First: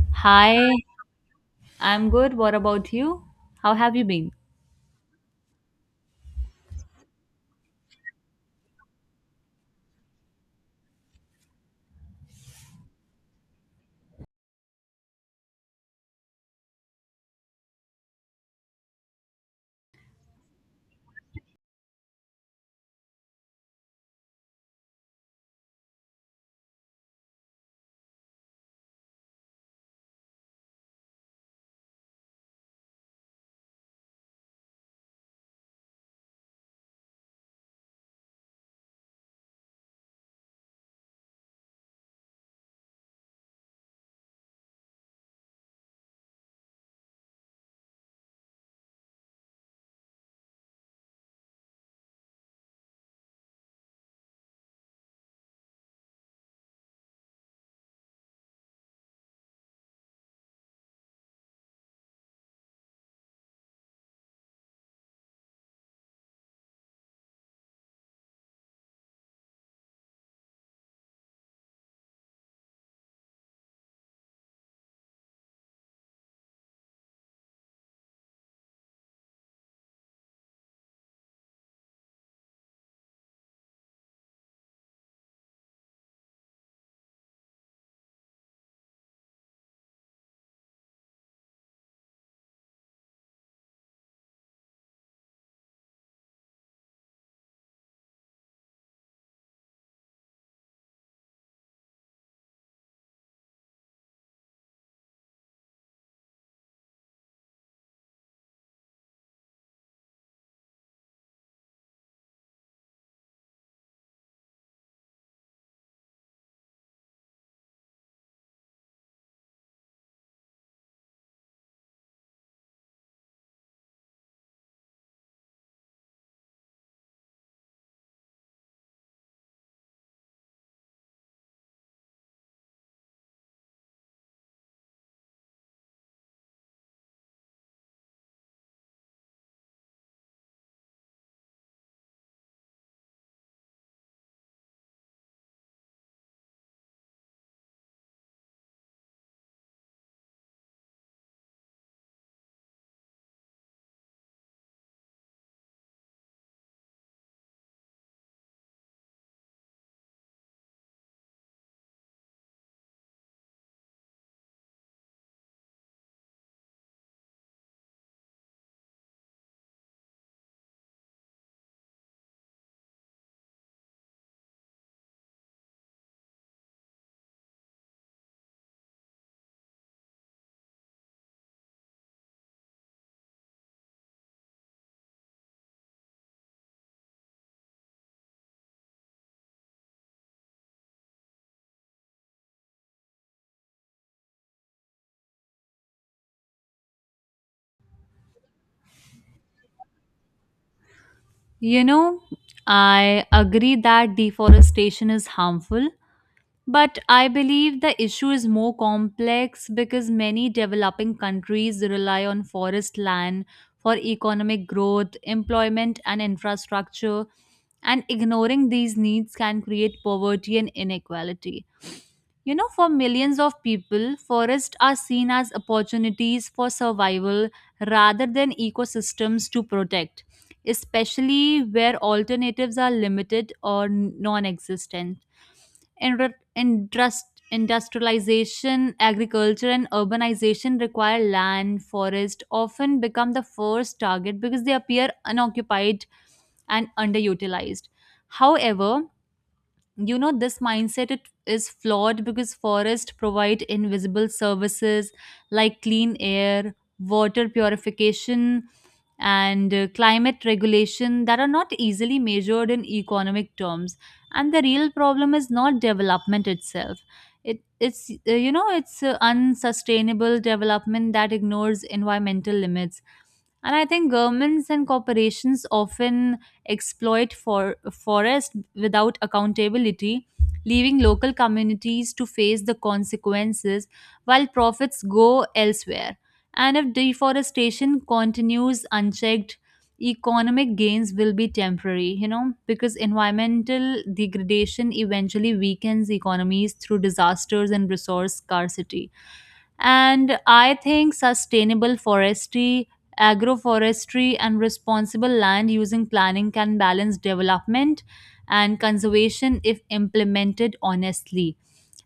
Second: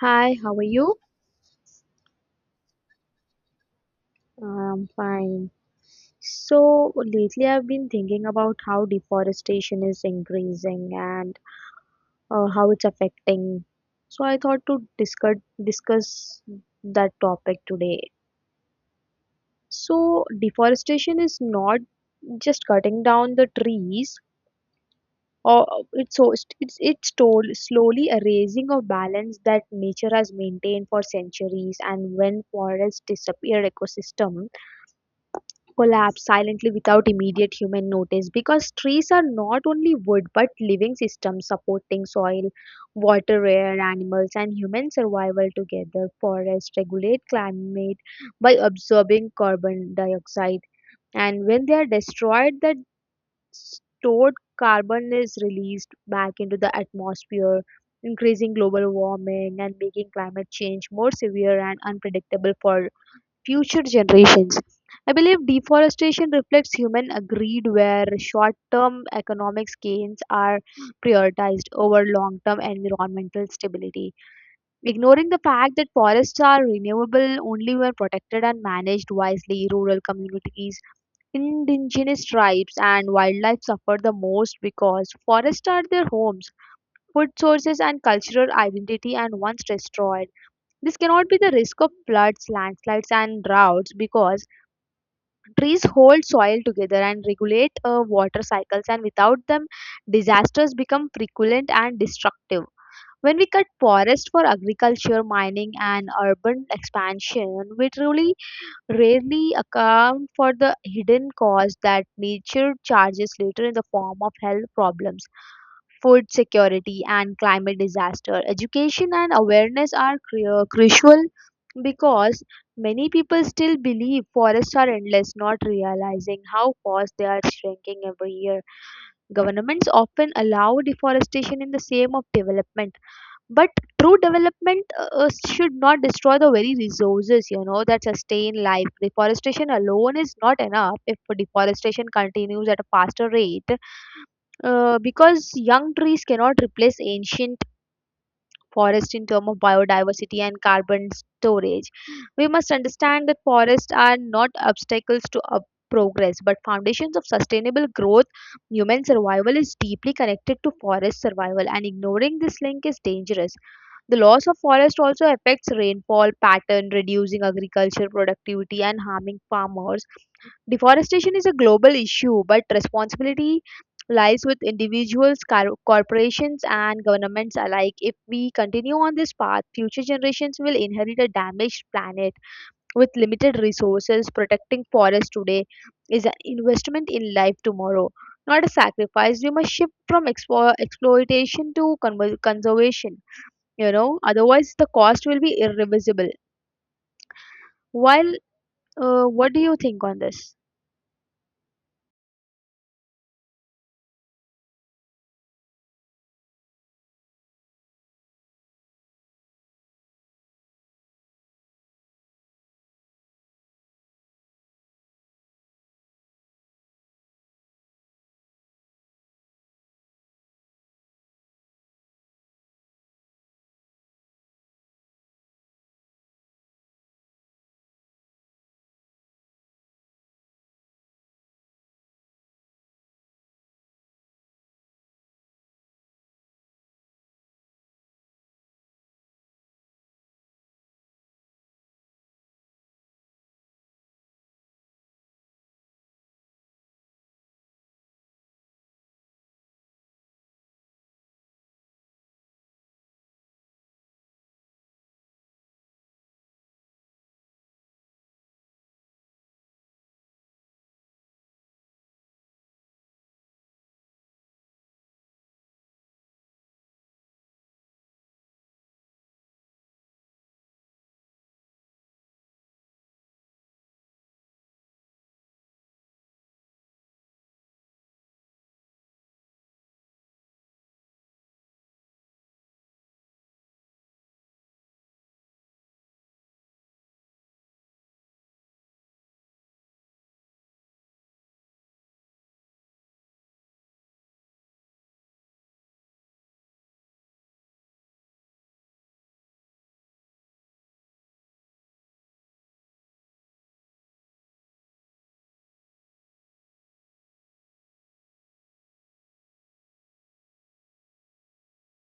Hi, how are Hi, you? I'm good. What about you? How have you been? I'm fine. So lately I've been thinking about how deforestation is increasing and how it's affecting. So I thought to discuss that topic today. So deforestation is not just cutting down the trees or it's so it's told slowly erasing of balance that nature has maintained for centuries, and when forests disappear, ecosystem collapse silently without immediate human notice because trees are not only wood but living systems supporting soil, water, air, animals, and human survival together. Forests regulate climate by absorbing carbon dioxide, and when they are destroyed, that stored carbon is released back into the atmosphere, increasing global warming and making climate change more severe and unpredictable for future generations. I believe deforestation reflects human greed where short term economic gains are prioritized over long term environmental stability, ignoring the fact that forests are renewable only when protected and managed wisely. Rural communities, indigenous tribes, and wildlife suffer the most because forests are their homes, food sources, and cultural identity, and once destroyed, this cannot be the risk of floods, landslides, and droughts because trees hold soil together and regulate water cycles, and without them, disasters become frequent and destructive. When we cut forest for agriculture, mining, and urban expansion, we truly rarely account for the hidden cost that nature charges later in the form of health problems, food security, and climate disaster. Education and awareness are crucial because many people still believe forests are endless, not realizing how fast they are shrinking every year. Governments often allow deforestation in the name of development, but true development should not destroy the very resources that sustain life. Deforestation alone is not enough if deforestation continues at a faster rate because young trees cannot replace ancient forests in terms of biodiversity and carbon storage. We must understand that forests are not obstacles to progress but foundations of sustainable growth. Human survival is deeply connected to forest survival, and ignoring this link is dangerous. The loss of forest also affects rainfall pattern, reducing agriculture productivity and harming farmers. Deforestation is a global issue, but responsibility lies with individuals, corporations, and governments alike. If we continue on this path, future generations will inherit a damaged planet with limited resources. Protecting forests today is an investment in life tomorrow, not a sacrifice. We must shift from exploitation to conservation, otherwise, the cost will be irreversible. While, what do you think on this? You know, I agree that deforestation is harmful, but I believe the issue is more complex because many developing countries rely on forest land for economic growth, employment, and infrastructure, and ignoring these needs can create poverty and inequality. You know, for millions of people, forests are seen as opportunities for survival rather than ecosystems to protect, especially where alternatives are limited or non existent. Industrialization, agriculture, and urbanization require land. Forests often become the first target because they appear unoccupied and underutilized. However, you know, this mindset it is flawed because forests provide invisible services like clean air, water purification, and climate regulation that are not easily measured in economic terms, and the real problem is not development itself. It's you know, it's unsustainable development that ignores environmental limits. And I think governments and corporations often exploit for forest without accountability, leaving local communities to face the consequences while profits go elsewhere. And if deforestation continues unchecked, economic gains will be temporary, you know, because environmental degradation eventually weakens economies through disasters and resource scarcity. And I think sustainable forestry, agroforestry, and responsible land using planning can balance development and conservation if implemented honestly.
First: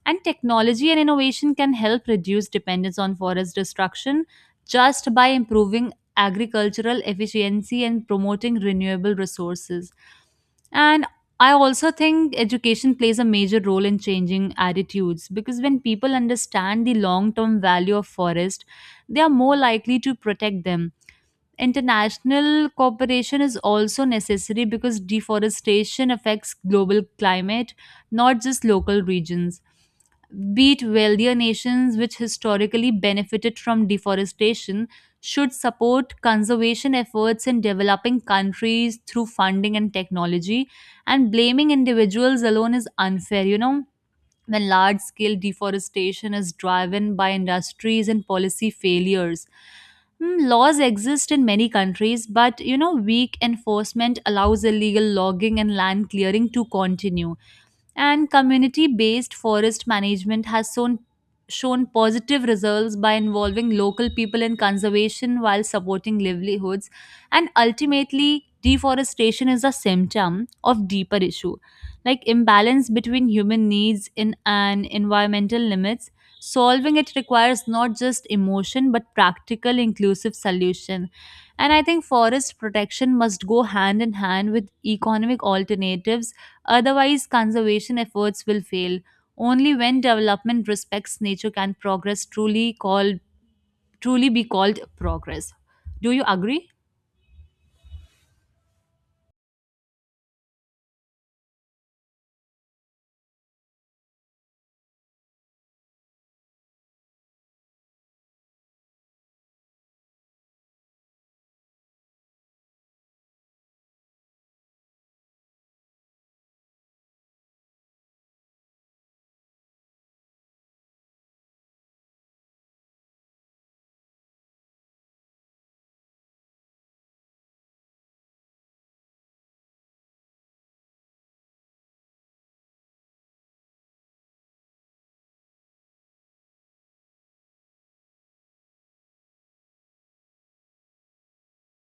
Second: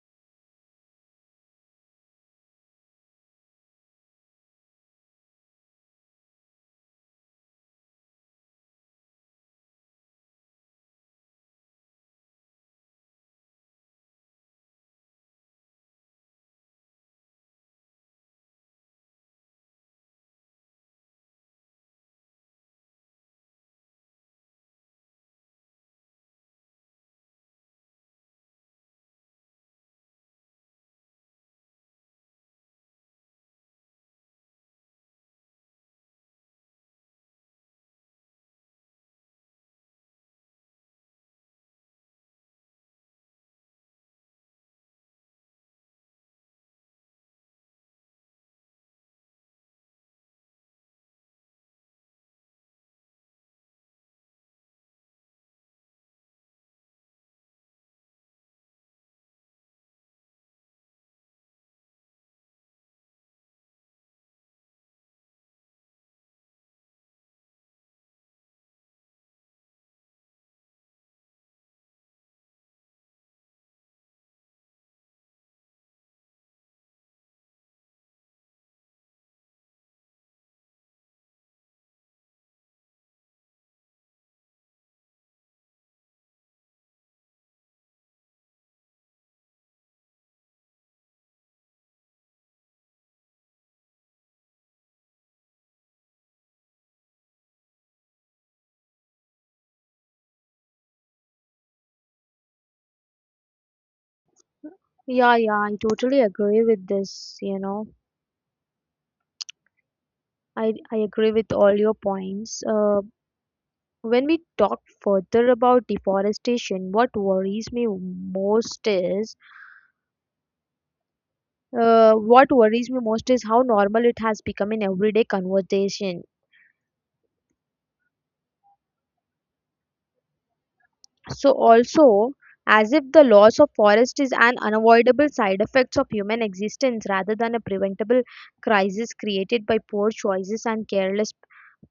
And technology and innovation can help reduce dependence on forest destruction just by improving agricultural efficiency and promoting renewable resources. And I also think education plays a major role in changing attitudes because when people understand the long term value of forest, they are more likely to protect them. International cooperation is also necessary because deforestation affects global climate, not just local regions. Be it wealthier nations, which historically benefited from deforestation, should support conservation efforts in developing countries through funding and technology. And blaming individuals alone is unfair, you know, when large scale deforestation is driven by industries and policy failures. Hmm, laws exist in many countries, but you know, weak enforcement allows illegal logging and land clearing to continue. And community based forest management has shown positive results by involving local people in conservation while supporting livelihoods. And ultimately deforestation is a symptom of deeper issue, like imbalance between human needs in and environmental limits. Solving it requires not just emotion but practical inclusive solution. And I think forest protection must go hand in hand with economic alternatives. Otherwise, conservation efforts will fail. Only when development respects nature can progress truly be called progress. Do you agree? Yeah, yeah, I totally agree with this. I agree with all your points. When we talk further about deforestation, what worries me most is how normal it has become in everyday conversation. So also, as if the loss of forest is an unavoidable side effects of human existence rather than a preventable crisis created by poor choices and careless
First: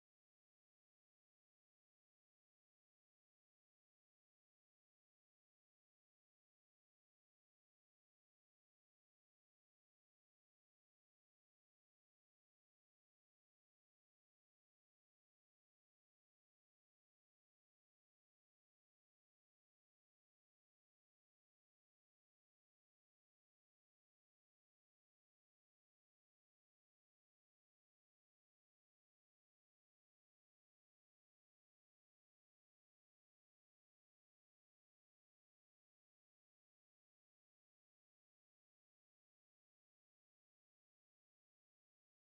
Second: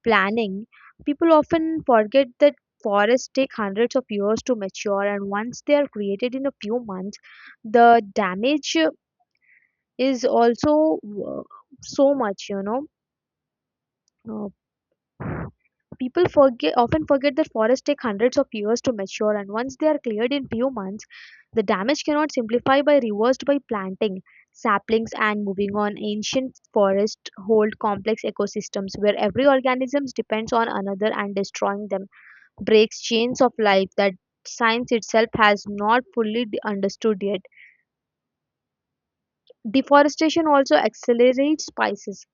planning, people often forget that forests take hundreds of years to mature, and once they are created in a few months, the damage is also uh, so much you know uh, people forget often forget that forests take hundreds of years to mature, and once they are cleared in few months, the damage cannot simplify by reversed by planting saplings and moving on. Ancient forests hold complex ecosystems where every organism depends on another, and destroying them breaks chains of life that science itself has not fully understood yet. Deforestation also accelerates spices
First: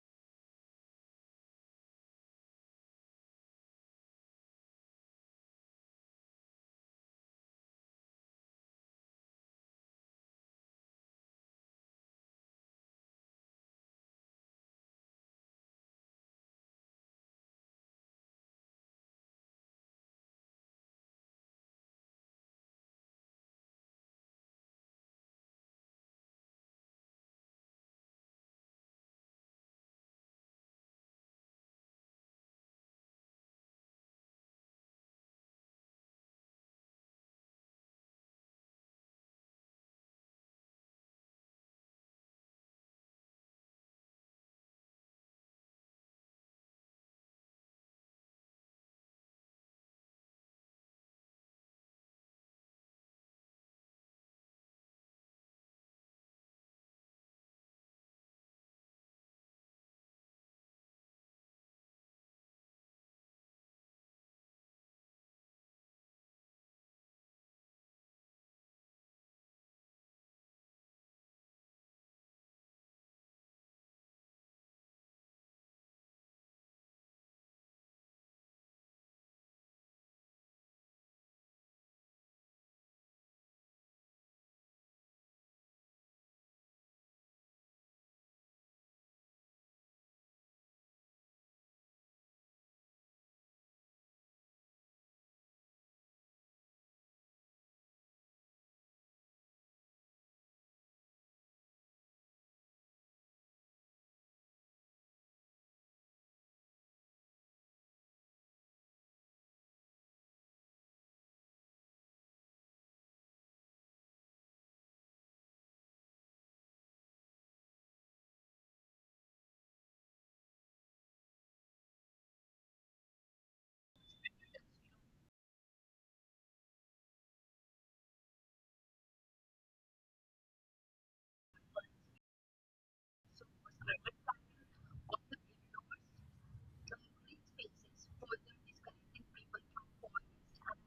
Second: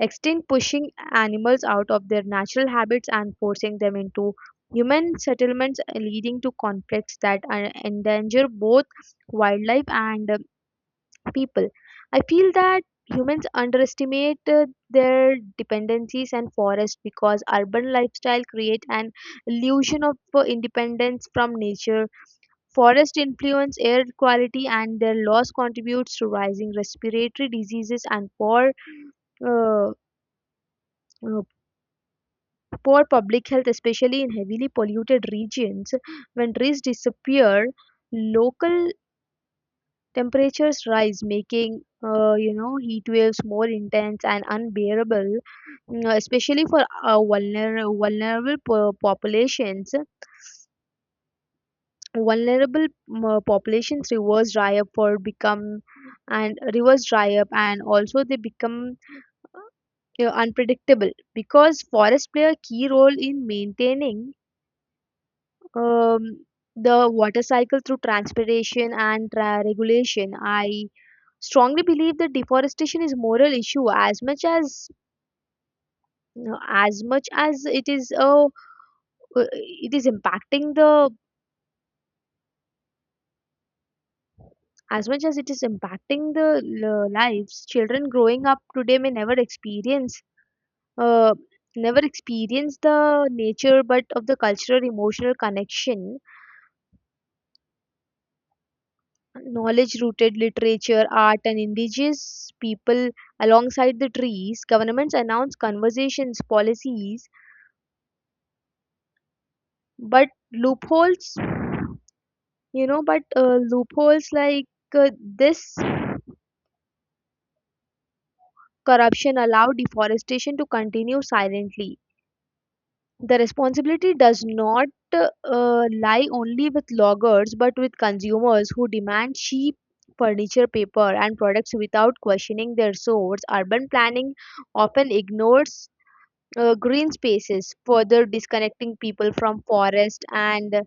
extinct, pushing animals out of their natural habits and forcing them into human settlements, leading to conflicts that endanger both wildlife and people. I feel that humans underestimate their dependencies and forests because urban lifestyle create an illusion of independence from nature. Forest influence air quality, and their loss contributes to rising respiratory diseases and uh, uh, poor public health, especially in heavily polluted regions. When trees disappear, local temperatures rise, making heat waves more intense and unbearable, especially for vulnerable populations. Vulnerable mm, populations reverse dry up for become and Reverse dry up, and also they become, unpredictable because forests play a key role in maintaining um, the water cycle through transpiration and regulation. I strongly believe that deforestation is moral issue as much as it is a it is impacting the as much as it is impacting the lives. Children growing up today may uh, never experience the nature but of the cultural emotional connection knowledge rooted literature, art, and indigenous people alongside the trees. Governments announce conversations, policies, but loopholes, loopholes like this corruption allow deforestation to continue silently. The responsibility does not lie only with loggers but with consumers who demand cheap furniture, paper, and products without questioning their source. Urban planning often ignores green spaces, further disconnecting people from forest and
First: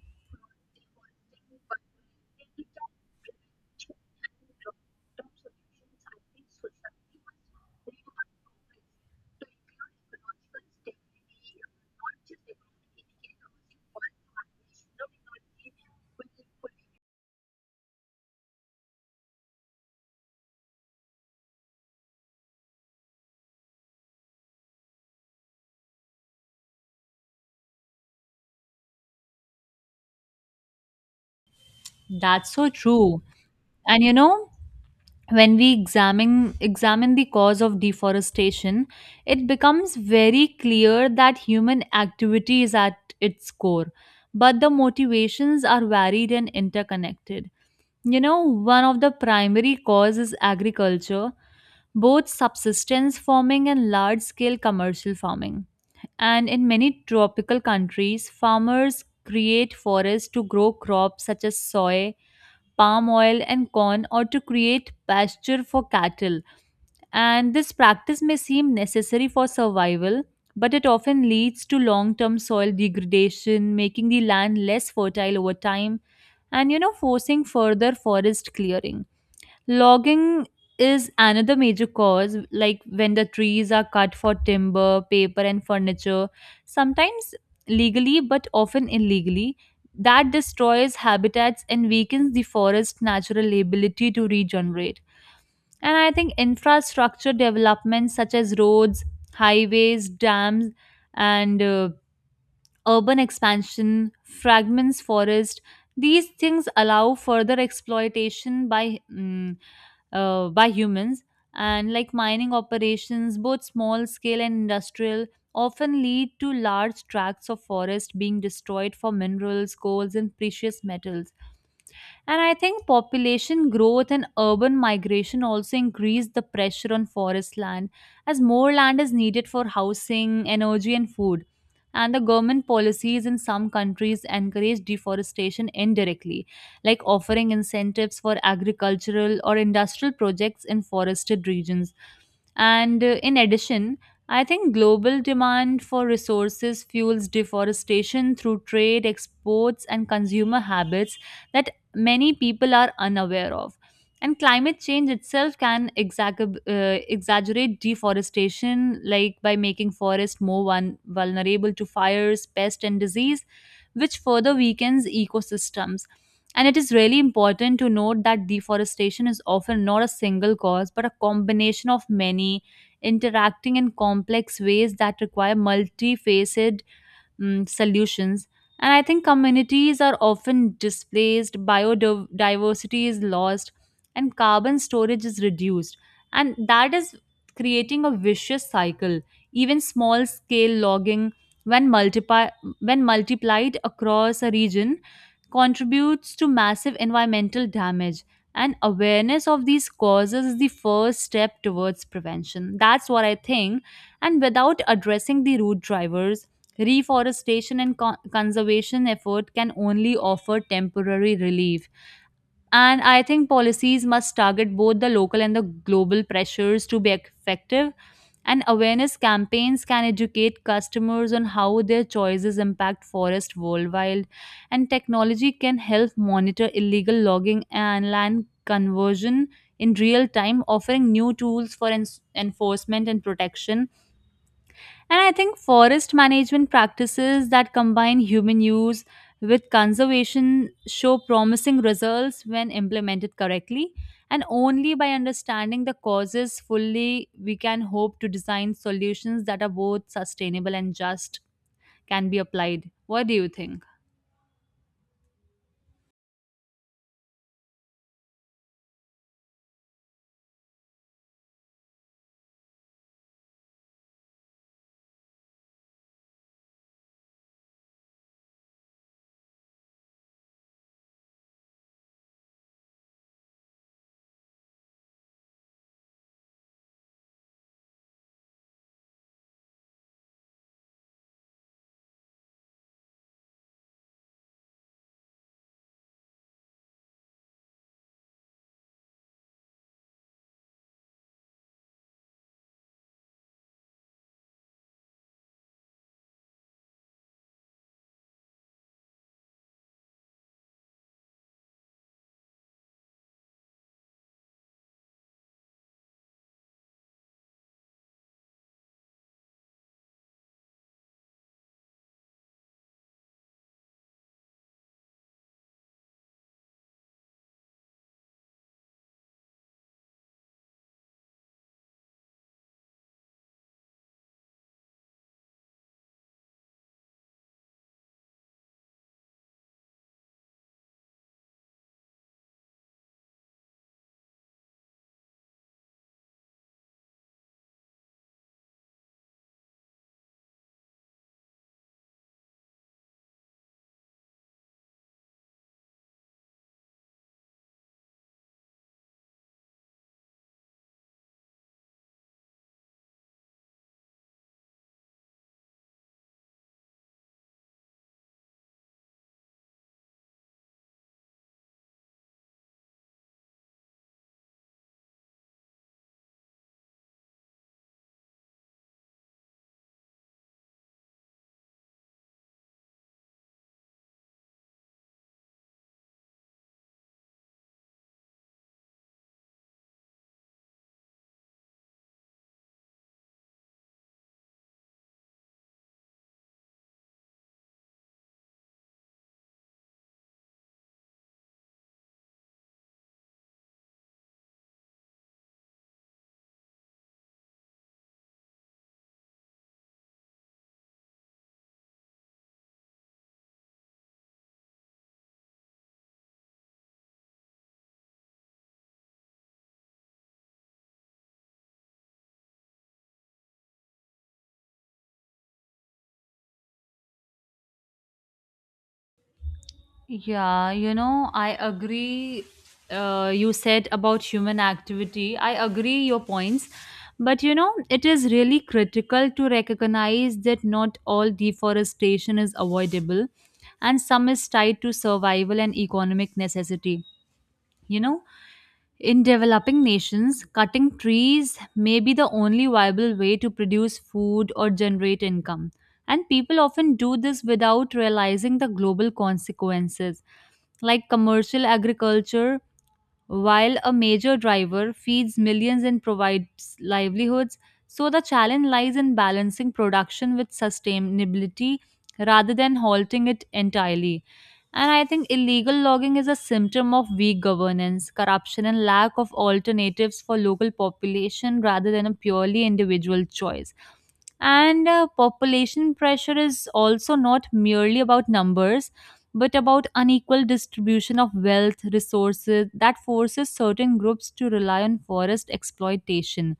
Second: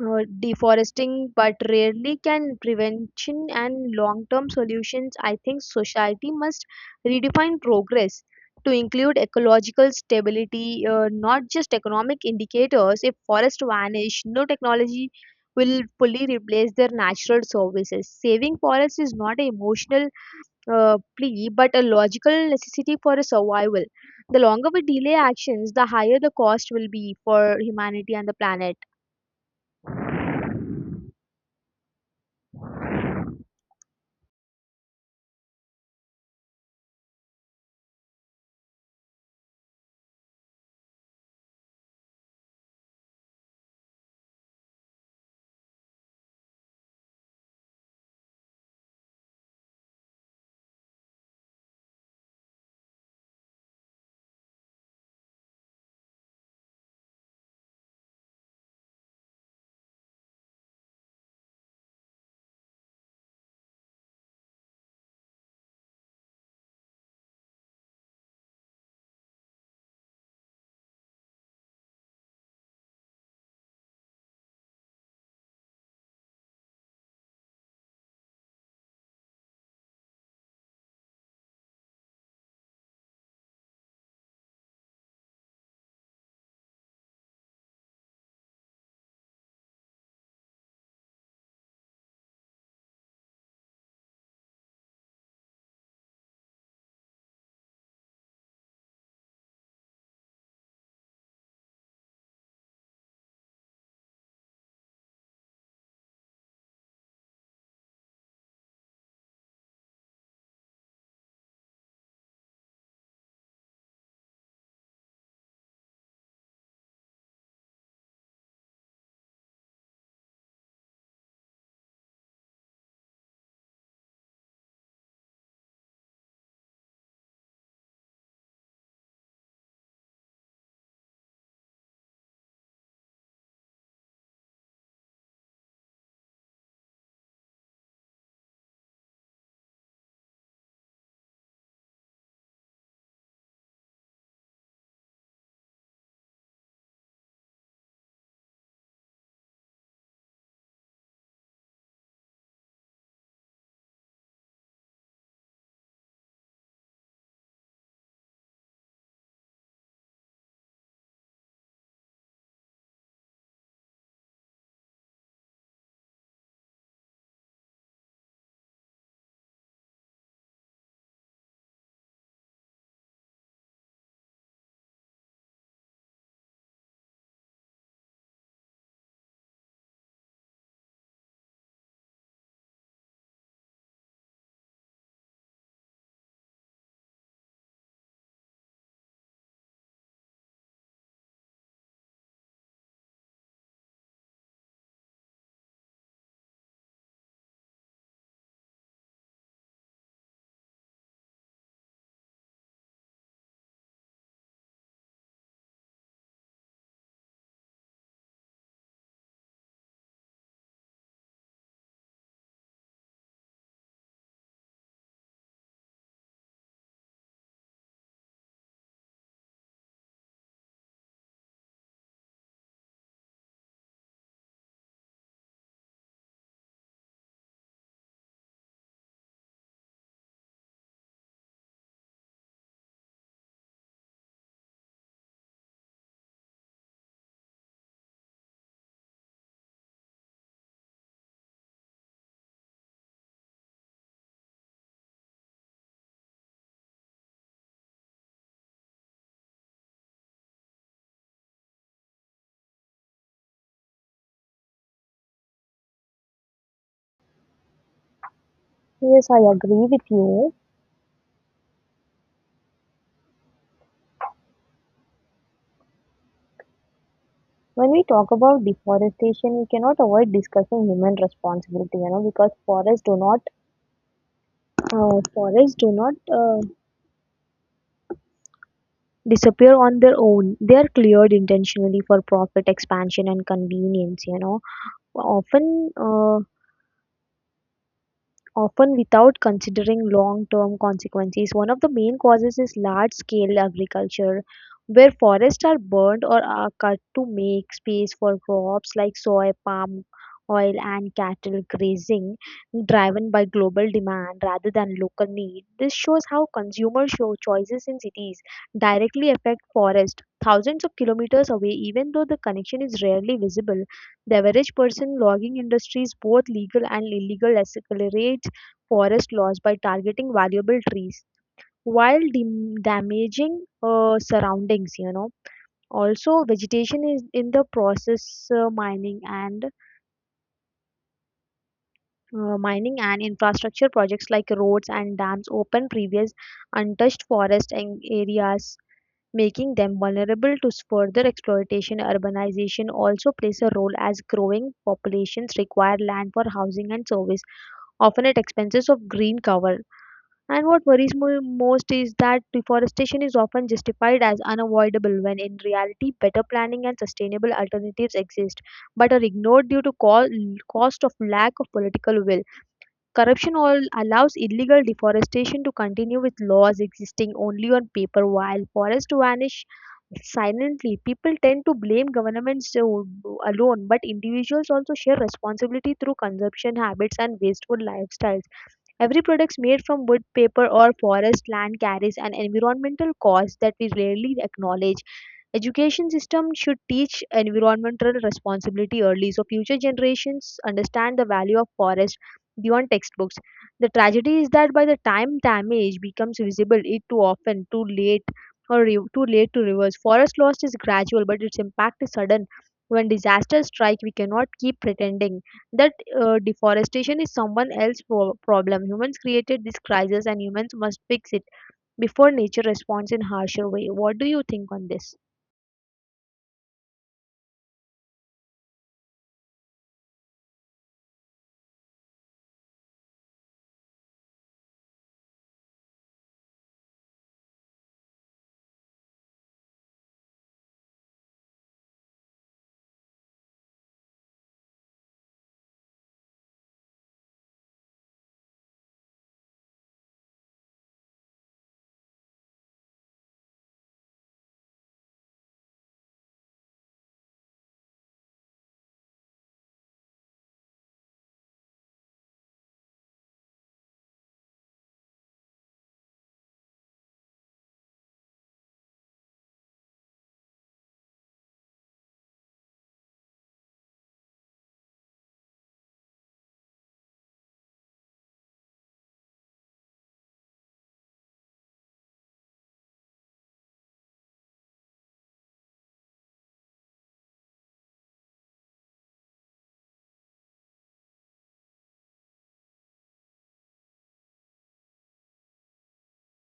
deforesting, but rarely can prevention and long-term solutions. I think society must redefine progress to include ecological stability, not just economic indicators. If forests vanish, no technology will fully replace their natural services. Saving forests is not an emotional plea but a logical necessity for a survival. The longer we delay actions, the higher the cost will be for humanity and the planet. That's so true. And you know, when we examine the cause of deforestation, it becomes very clear that human activity is at its core, but the motivations are varied and interconnected. You know, one of the primary causes is agriculture, both subsistence farming and large scale commercial farming. And in many tropical countries, farmers create forests to grow crops such as soy, palm oil, and corn, or to create pasture for cattle. And this practice may seem necessary for survival, but it often leads to long term soil degradation, making the land less fertile over time, and you know, forcing further forest clearing. Logging is another major cause, like when the trees are cut for timber, paper, and furniture, sometimes legally but often illegally. That destroys habitats and weakens the forest's natural ability to regenerate. And I think infrastructure developments such as roads, highways, dams, and urban expansion, fragments forest. These things allow further exploitation by by humans. And like mining operations, both small scale and industrial, often lead to large tracts of forest being destroyed for minerals, coals, and precious metals. And I think population growth and urban migration also increase the pressure on forest land, as more land is needed for housing, energy, and food. And the government policies in some countries encourage deforestation indirectly, like offering incentives for agricultural or industrial projects in forested regions. And in addition, I think global demand for resources fuels deforestation through trade, exports, and consumer habits that many people are unaware of. And climate change itself can exaggerate deforestation, like by making forests more vulnerable to fires, pest, and disease, which further weakens ecosystems. And it is really important to note that deforestation is often not a single cause, but a combination of many interacting in complex ways that require multifaceted solutions. And I think communities are often displaced, biodiversity is lost, and carbon storage is reduced. And that is creating a vicious cycle. Even small scale logging, when, multiply, when multiplied across a region, contributes to massive environmental damage. And awareness of these causes is the first step towards prevention. That's what I think. And without addressing the root drivers, reforestation and conservation effort can only offer temporary relief. And I think policies must target both the local and the global pressures to be effective. And awareness campaigns can educate customers on how their choices impact forest worldwide. And technology can help monitor illegal logging and land conversion in real time, offering new tools for enforcement and protection. And I think forest management practices that combine human use with conservation show promising results when implemented correctly. And only by understanding the causes fully, we can hope to design solutions that are both sustainable and just can be applied. What do you think? Yes, I agree with you. When we talk about deforestation, we cannot avoid discussing human responsibility, you know, because forests do not disappear on their own. They are cleared intentionally for profit expansion and convenience, you know. Often, often without considering long-term consequences. One of the main causes is large-scale agriculture, where forests are burned or are cut to make space for crops like soy, palm oil, and cattle grazing, driven by global demand rather than local need. This shows how consumer show choices in cities directly affect forests thousands of kilometers away, even though the connection is rarely visible. The average person logging industries, both legal and illegal, accelerates forest loss by targeting valuable trees while damaging surroundings, you know, also vegetation is in the process. uh, mining and Mining and infrastructure projects like roads and dams open previous untouched forest and areas, making them vulnerable to further exploitation. Urbanization also plays a role as growing populations require land for housing and service, often at expenses of green cover. And what worries me most is that deforestation is often justified as unavoidable when in reality better planning and sustainable alternatives exist but are ignored due to cost of lack of political will. Corruption all allows illegal deforestation to continue with laws existing only on paper while forests vanish silently. People tend to blame governments alone, but individuals also share responsibility through consumption habits and wasteful lifestyles. Every product made from wood, paper, or forest land carries an environmental cost that we rarely acknowledge. Education system should teach environmental responsibility early so future generations understand the value of forest beyond textbooks. The tragedy is that by the time damage becomes visible, it too often too late or too late to reverse. Forest loss is gradual, but its impact is sudden. When disasters strike, we cannot keep pretending that deforestation is someone else's problem. Humans created this crisis, and humans must fix it before nature responds in harsher way. What do you think on this? Yeah, you know, I agree. You said about human activity. I agree your points. But you know, it is really critical to recognize that not all deforestation is avoidable, and some is tied to survival and economic necessity. You know, in developing nations, cutting trees may be the only viable way to produce food or generate income. And people often do this without realizing the global consequences. Like commercial agriculture, while a major driver, feeds millions and provides livelihoods, so the challenge lies in balancing production with sustainability rather than halting it entirely. And I think illegal logging is a symptom of weak governance, corruption, and lack of alternatives for local population rather than a purely individual choice. And population pressure is also not merely about numbers but about unequal distribution of wealth resources that forces certain groups to rely on forest exploitation.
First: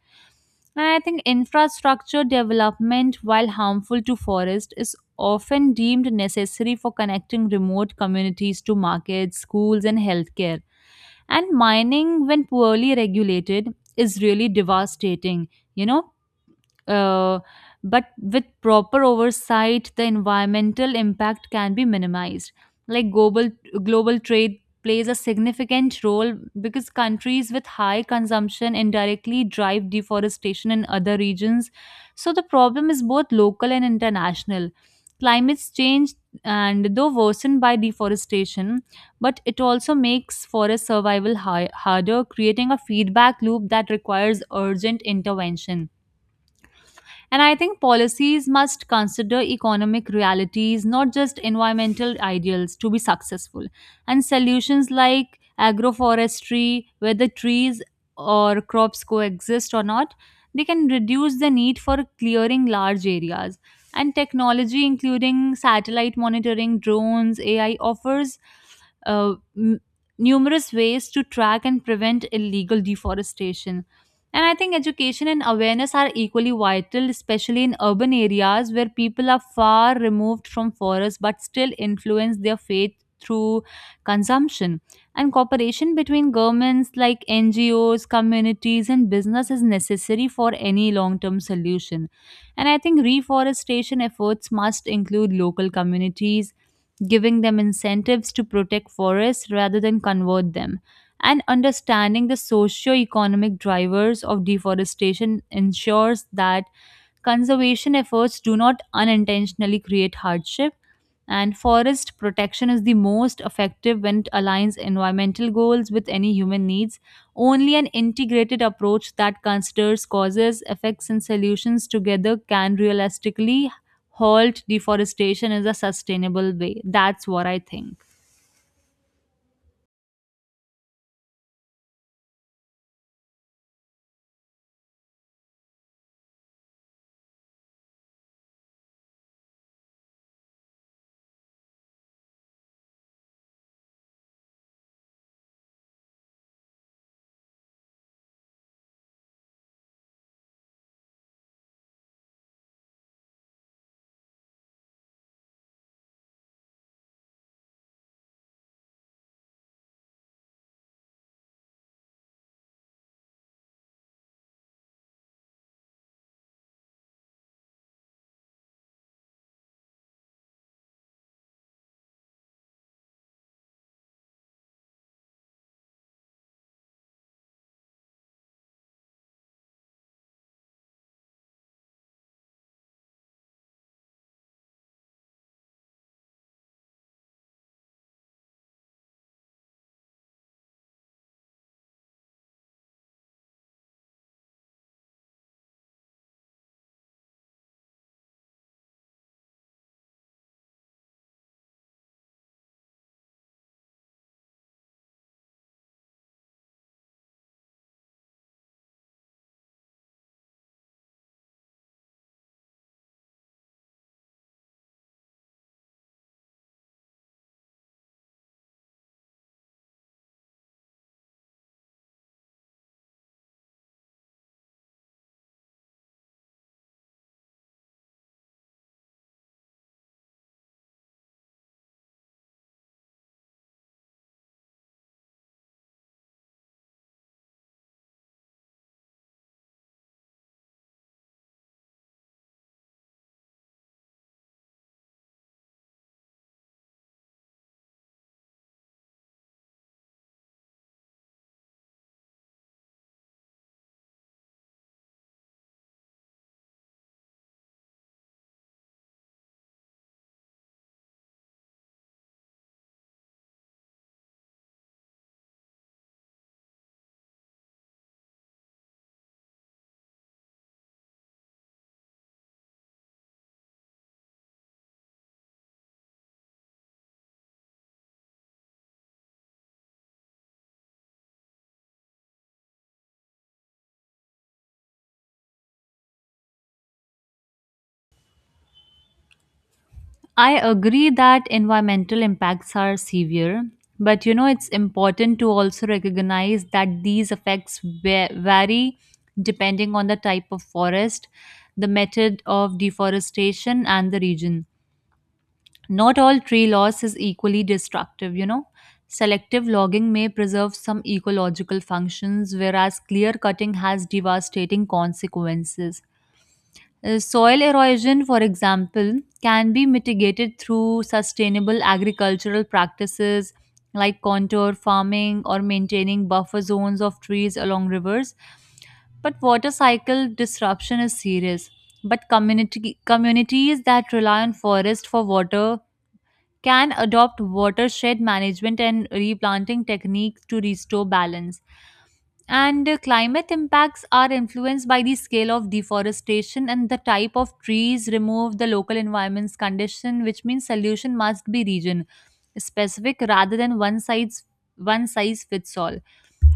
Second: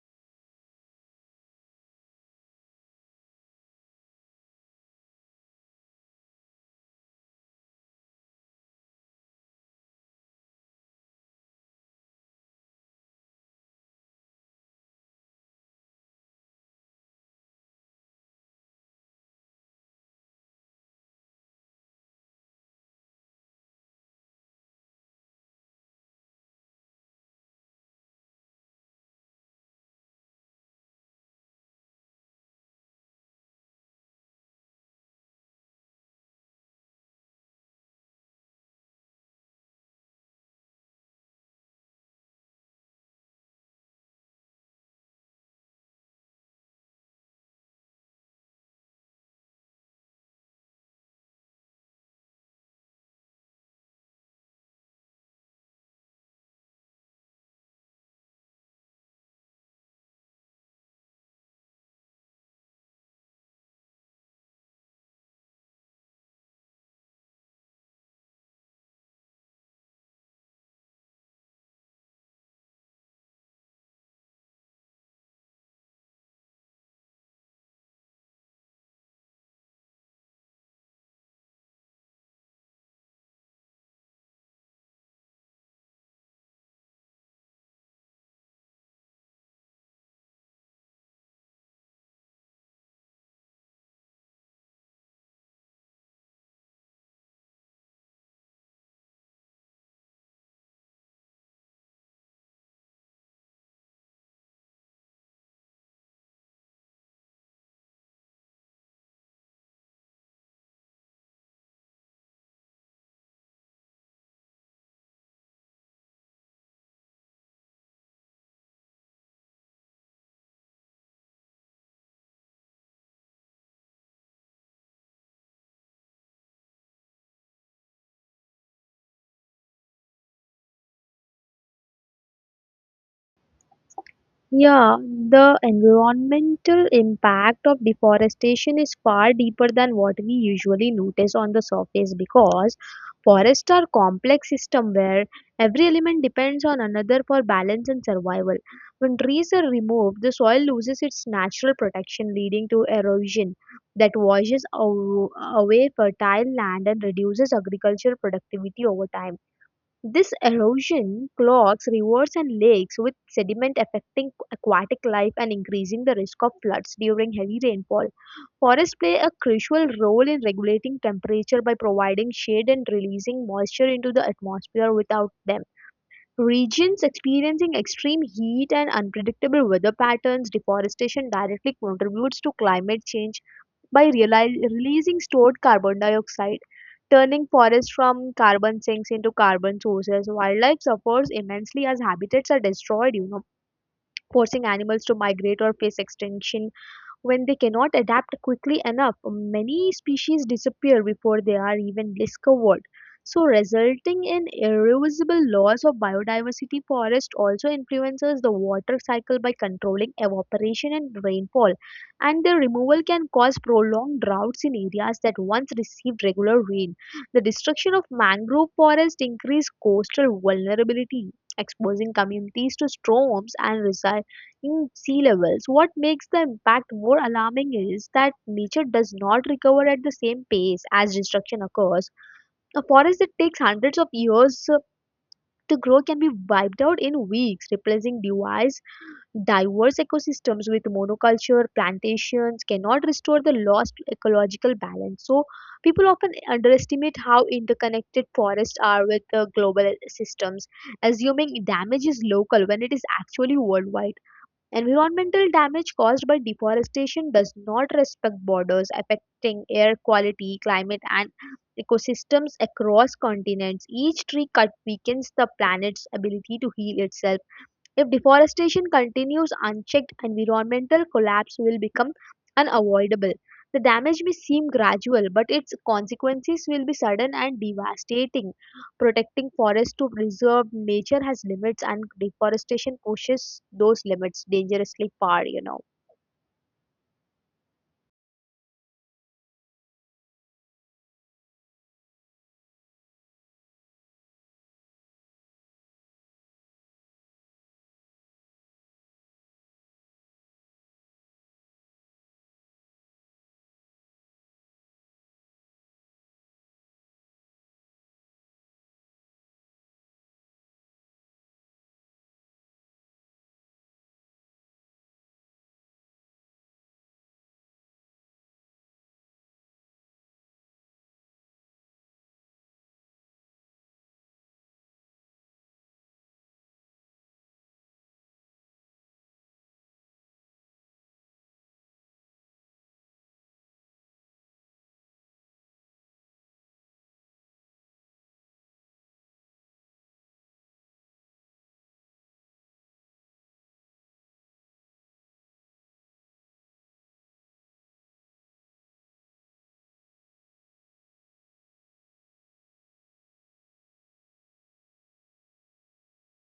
And I think infrastructure development, while harmful to forest, is often deemed necessary for connecting remote communities to markets, schools, and healthcare. And mining, when poorly regulated, is really devastating, you know, uh, but with proper oversight, the environmental impact can be minimized. Like global trade plays a significant role because countries with high consumption indirectly drive deforestation in other regions. So the problem is both local and international. Climate change, and though worsened by deforestation, but it also makes forest survival harder, creating a feedback loop that requires urgent intervention. And I think policies must consider economic realities, not just environmental ideals, to be successful. And solutions like agroforestry, whether trees or crops coexist or not, they can reduce the need for clearing large areas. And technology, including satellite monitoring, drones, AI, offers uh, m- numerous ways to track and prevent illegal deforestation. And I think education and awareness are equally vital, especially in urban areas where people are far removed from forests but still influence their faith through consumption. And cooperation between governments like NGOs, communities, and business is necessary for any long term solution. And I think reforestation efforts must include local communities, giving them incentives to protect forests rather than convert them. And understanding the socio-economic drivers of deforestation ensures that conservation efforts do not unintentionally create hardship. And forest protection is the most effective when it aligns environmental goals with any human needs. Only an integrated approach that considers causes, effects, and solutions together can realistically halt deforestation in a sustainable way. That's what I think. Yeah, the environmental impact of deforestation is far deeper than what we usually notice on the surface because forests are complex system where every element depends on another for balance and survival. When trees are removed, the soil loses its natural protection, leading to erosion that washes away fertile land and reduces agricultural productivity over time. This erosion clogs rivers and lakes with sediment, affecting aquatic life and increasing the risk of floods during heavy rainfall. Forests play a crucial role in regulating temperature by providing shade and releasing moisture into the atmosphere. Without them, regions experiencing extreme heat and unpredictable weather patterns, deforestation directly contributes to climate change by releasing stored carbon dioxide, turning forests from carbon sinks into carbon sources. Wildlife suffers immensely as habitats are destroyed, you know, forcing animals to migrate or face extinction. When they cannot adapt quickly enough, many species disappear before they are even discovered, so resulting in irreversible loss of biodiversity. Forest also influences the water cycle by controlling evaporation and rainfall, and their removal can cause prolonged droughts in areas that once received regular rain. The destruction of mangrove forest increases coastal vulnerability, exposing communities to storms and in sea levels. What makes the impact more alarming is that nature does not recover at the same pace as destruction occurs. A forest that takes hundreds of years to grow can be wiped out in weeks. Replacing device diverse ecosystems with monoculture plantations cannot restore the lost ecological balance. So people often underestimate how interconnected forests are with the global systems, assuming damage is local when it is actually worldwide. Environmental damage caused by deforestation does not respect borders, affecting air quality, climate, and ecosystems across continents. Each tree cut weakens the planet's ability to heal itself. If deforestation continues unchecked, environmental collapse will become unavoidable. The damage may seem gradual, but its consequences will be sudden and devastating. Protecting forests to preserve nature has limits, and deforestation pushes those limits dangerously far, you know. I agree that environmental impacts are severe, but you know, it's important to also recognize that these effects vary depending on the type of forest, the method of deforestation, and the region. Not all tree loss is equally destructive, you know. Selective logging may preserve some ecological functions, whereas clear cutting has devastating consequences. Soil erosion, for example, can be mitigated through sustainable agricultural practices like contour farming or maintaining buffer zones of trees along rivers. But water cycle disruption is serious. But communities that rely on forest for water can adopt watershed management and replanting techniques to restore balance. And climate impacts are influenced by the scale of deforestation and the type of trees removed, the local environment's condition, which means solution must be region specific rather than one size fits all.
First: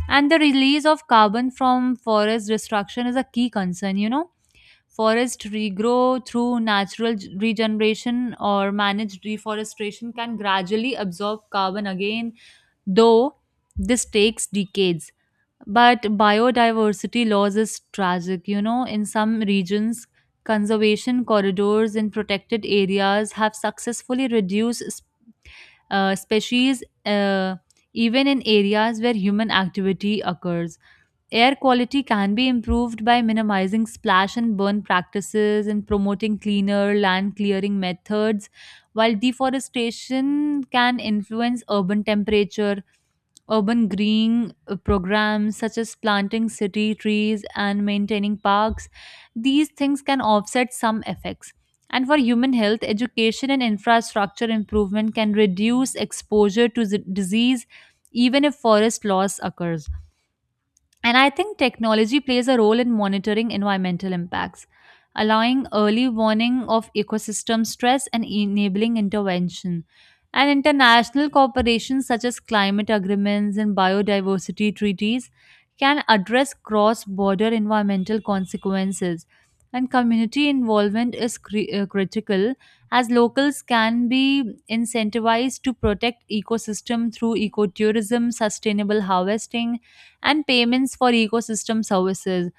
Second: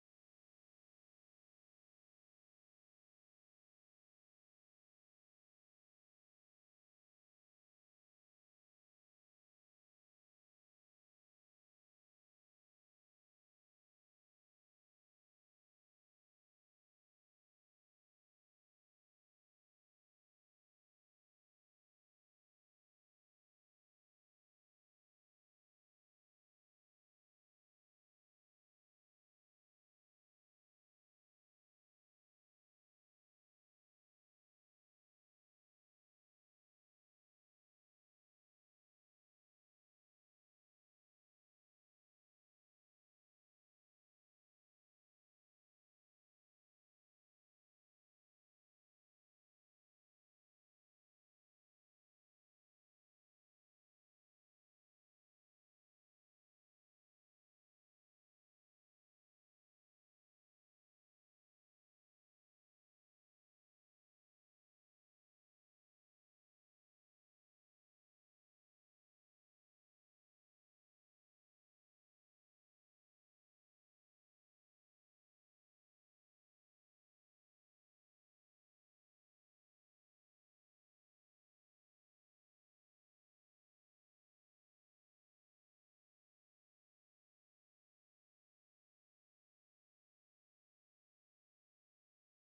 And the release of carbon from forest destruction is a key concern, you know. Forest regrow through natural regeneration or managed deforestation can gradually absorb carbon again, though this takes decades. But biodiversity loss is tragic. You know, in some regions, conservation corridors in protected areas have successfully reduced species, even in areas where human activity occurs. Air quality can be improved by minimizing splash and burn practices and promoting cleaner land clearing methods, while deforestation can influence urban temperature. Urban green programs such as planting city trees and maintaining parks, these things can offset some effects. And for human health, education and infrastructure improvement can reduce exposure to disease even if forest loss occurs. And I think technology plays a role in monitoring environmental impacts, allowing early warning of ecosystem stress and enabling intervention. And international corporations such as climate agreements and biodiversity treaties can address cross border environmental consequences. And community involvement is critical, as locals can be incentivized to protect ecosystem through ecotourism, sustainable harvesting, and payments for ecosystem services.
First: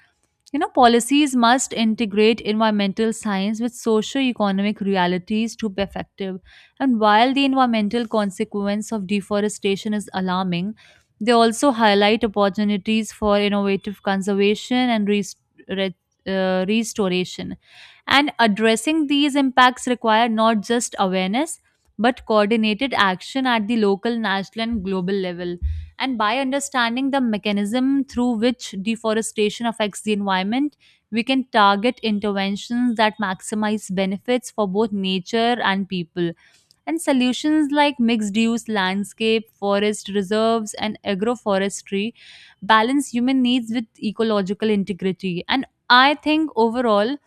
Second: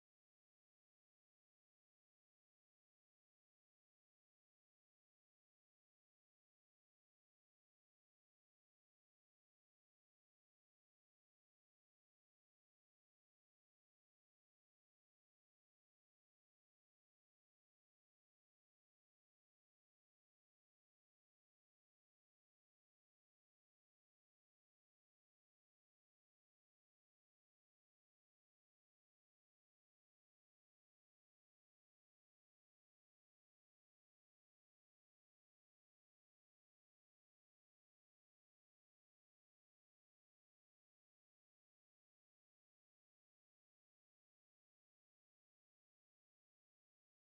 You know, policies must integrate environmental science with socio-economic realities to be effective. And while the environmental consequence of deforestation is alarming, they also highlight opportunities for innovative conservation and re- restoration. And addressing these impacts require not just awareness but coordinated action at the local, national, and global level. And by understanding the mechanism through which deforestation affects the environment, we can target interventions that maximize benefits for both nature and people. And solutions like mixed use landscape, forest reserves, and agroforestry balance human needs with ecological integrity. And I think overall,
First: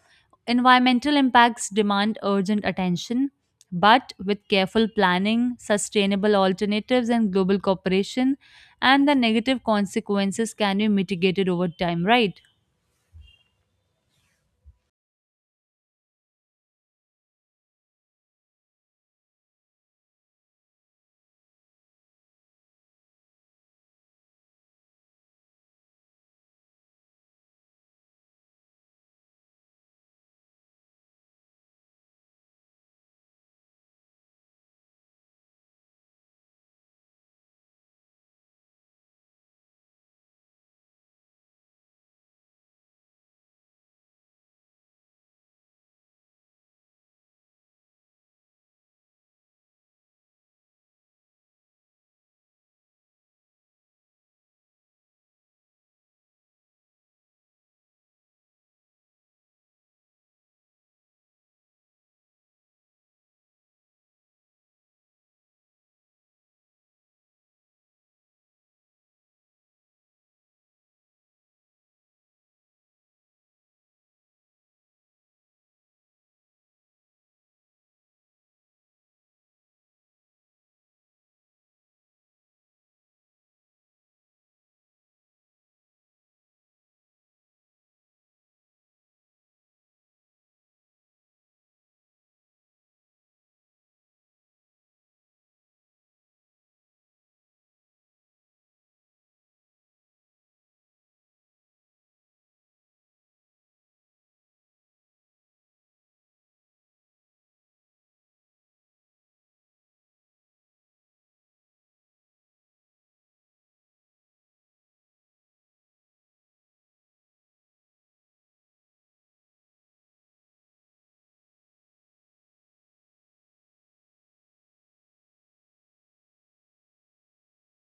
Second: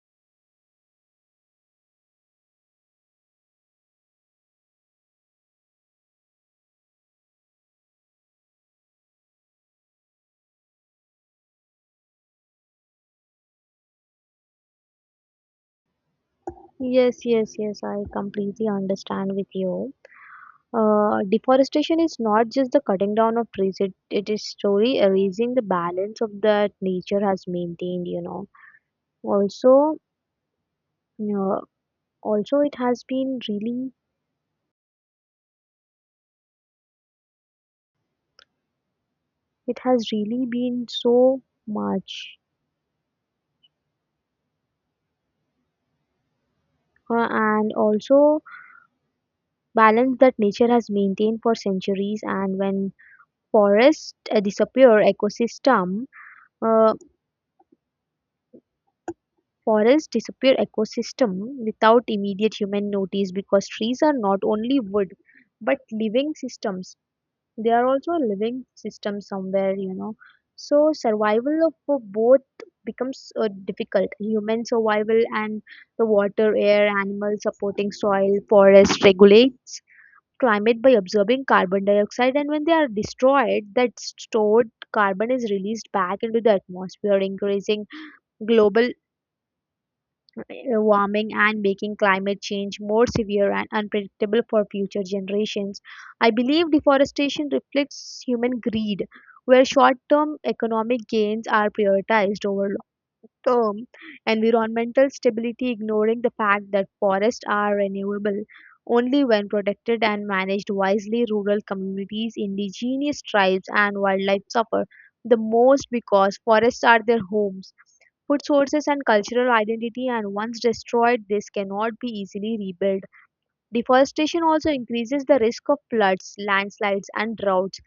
environmental impacts demand urgent attention, but with careful planning, sustainable alternatives, and global cooperation, and the negative consequences can be mitigated over time, right? Yes, yes, yes, I completely understand with you. Deforestation is not just the cutting down of trees, it is slowly erasing the balance of that nature has maintained, you know. Also uh, also it has been really it has really been so much and also Balance that nature has maintained for centuries, and when forests uh, disappear ecosystem uh, forests disappear ecosystem without immediate human notice because trees are not only wood but living systems. They are also a living system somewhere, you know, so survival of for both becomes difficult. Human survival and the water, air, animals supporting soil, forest regulates climate by absorbing carbon dioxide, and when they are destroyed, that stored carbon is released back into the atmosphere, increasing global warming and making climate change more severe and unpredictable for future generations. I believe deforestation reflects human greed, where short term economic gains are prioritized over long term environmental stability, ignoring the fact that forests are renewable only when protected and managed wisely. Rural communities, indigenous tribes, and wildlife suffer the most because forests are their homes, food sources, and cultural identity, and once destroyed, this cannot be easily rebuilt. Deforestation also increases the risk of floods, landslides, and droughts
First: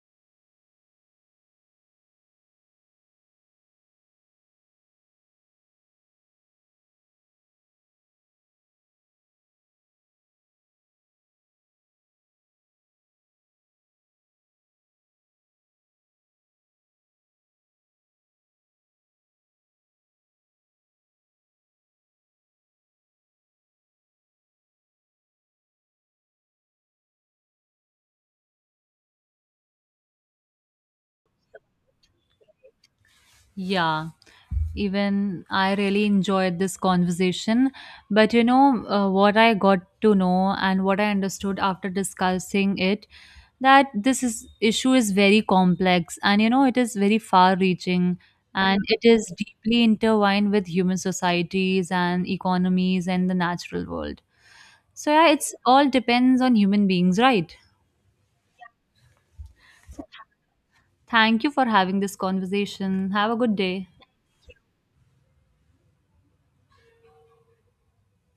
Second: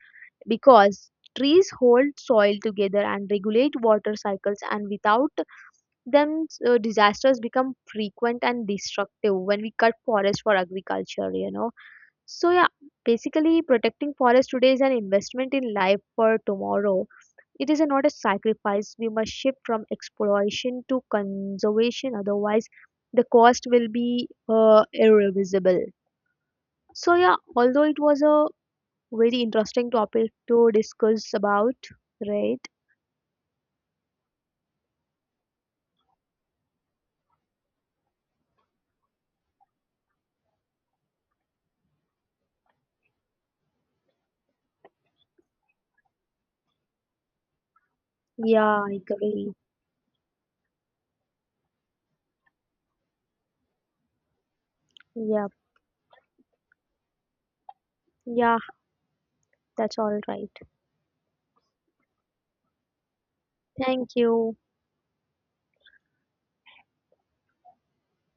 because trees hold soil together and regulate water cycles, and without them, disasters become frequent and destructive when we cut forests for agriculture, you know. So, yeah, basically, protecting forests today is an investment in life for tomorrow. It is not a sacrifice. We must shift from exploration to conservation, otherwise, the cost will be irreversible. So, yeah, although it was a very interesting topic to discuss about, right? Yeah, even I really enjoyed this conversation. But you know, what I got to know and what I understood after discussing it, that this is issue is very complex, and you know it is very far reaching, and Yeah, I it is agree. deeply intertwined with human societies and economies and the natural world. So yeah, Yeah, it's all depends on human beings, right? yeah, that's all right. Thank you for having this conversation. Have a good day. Thank you.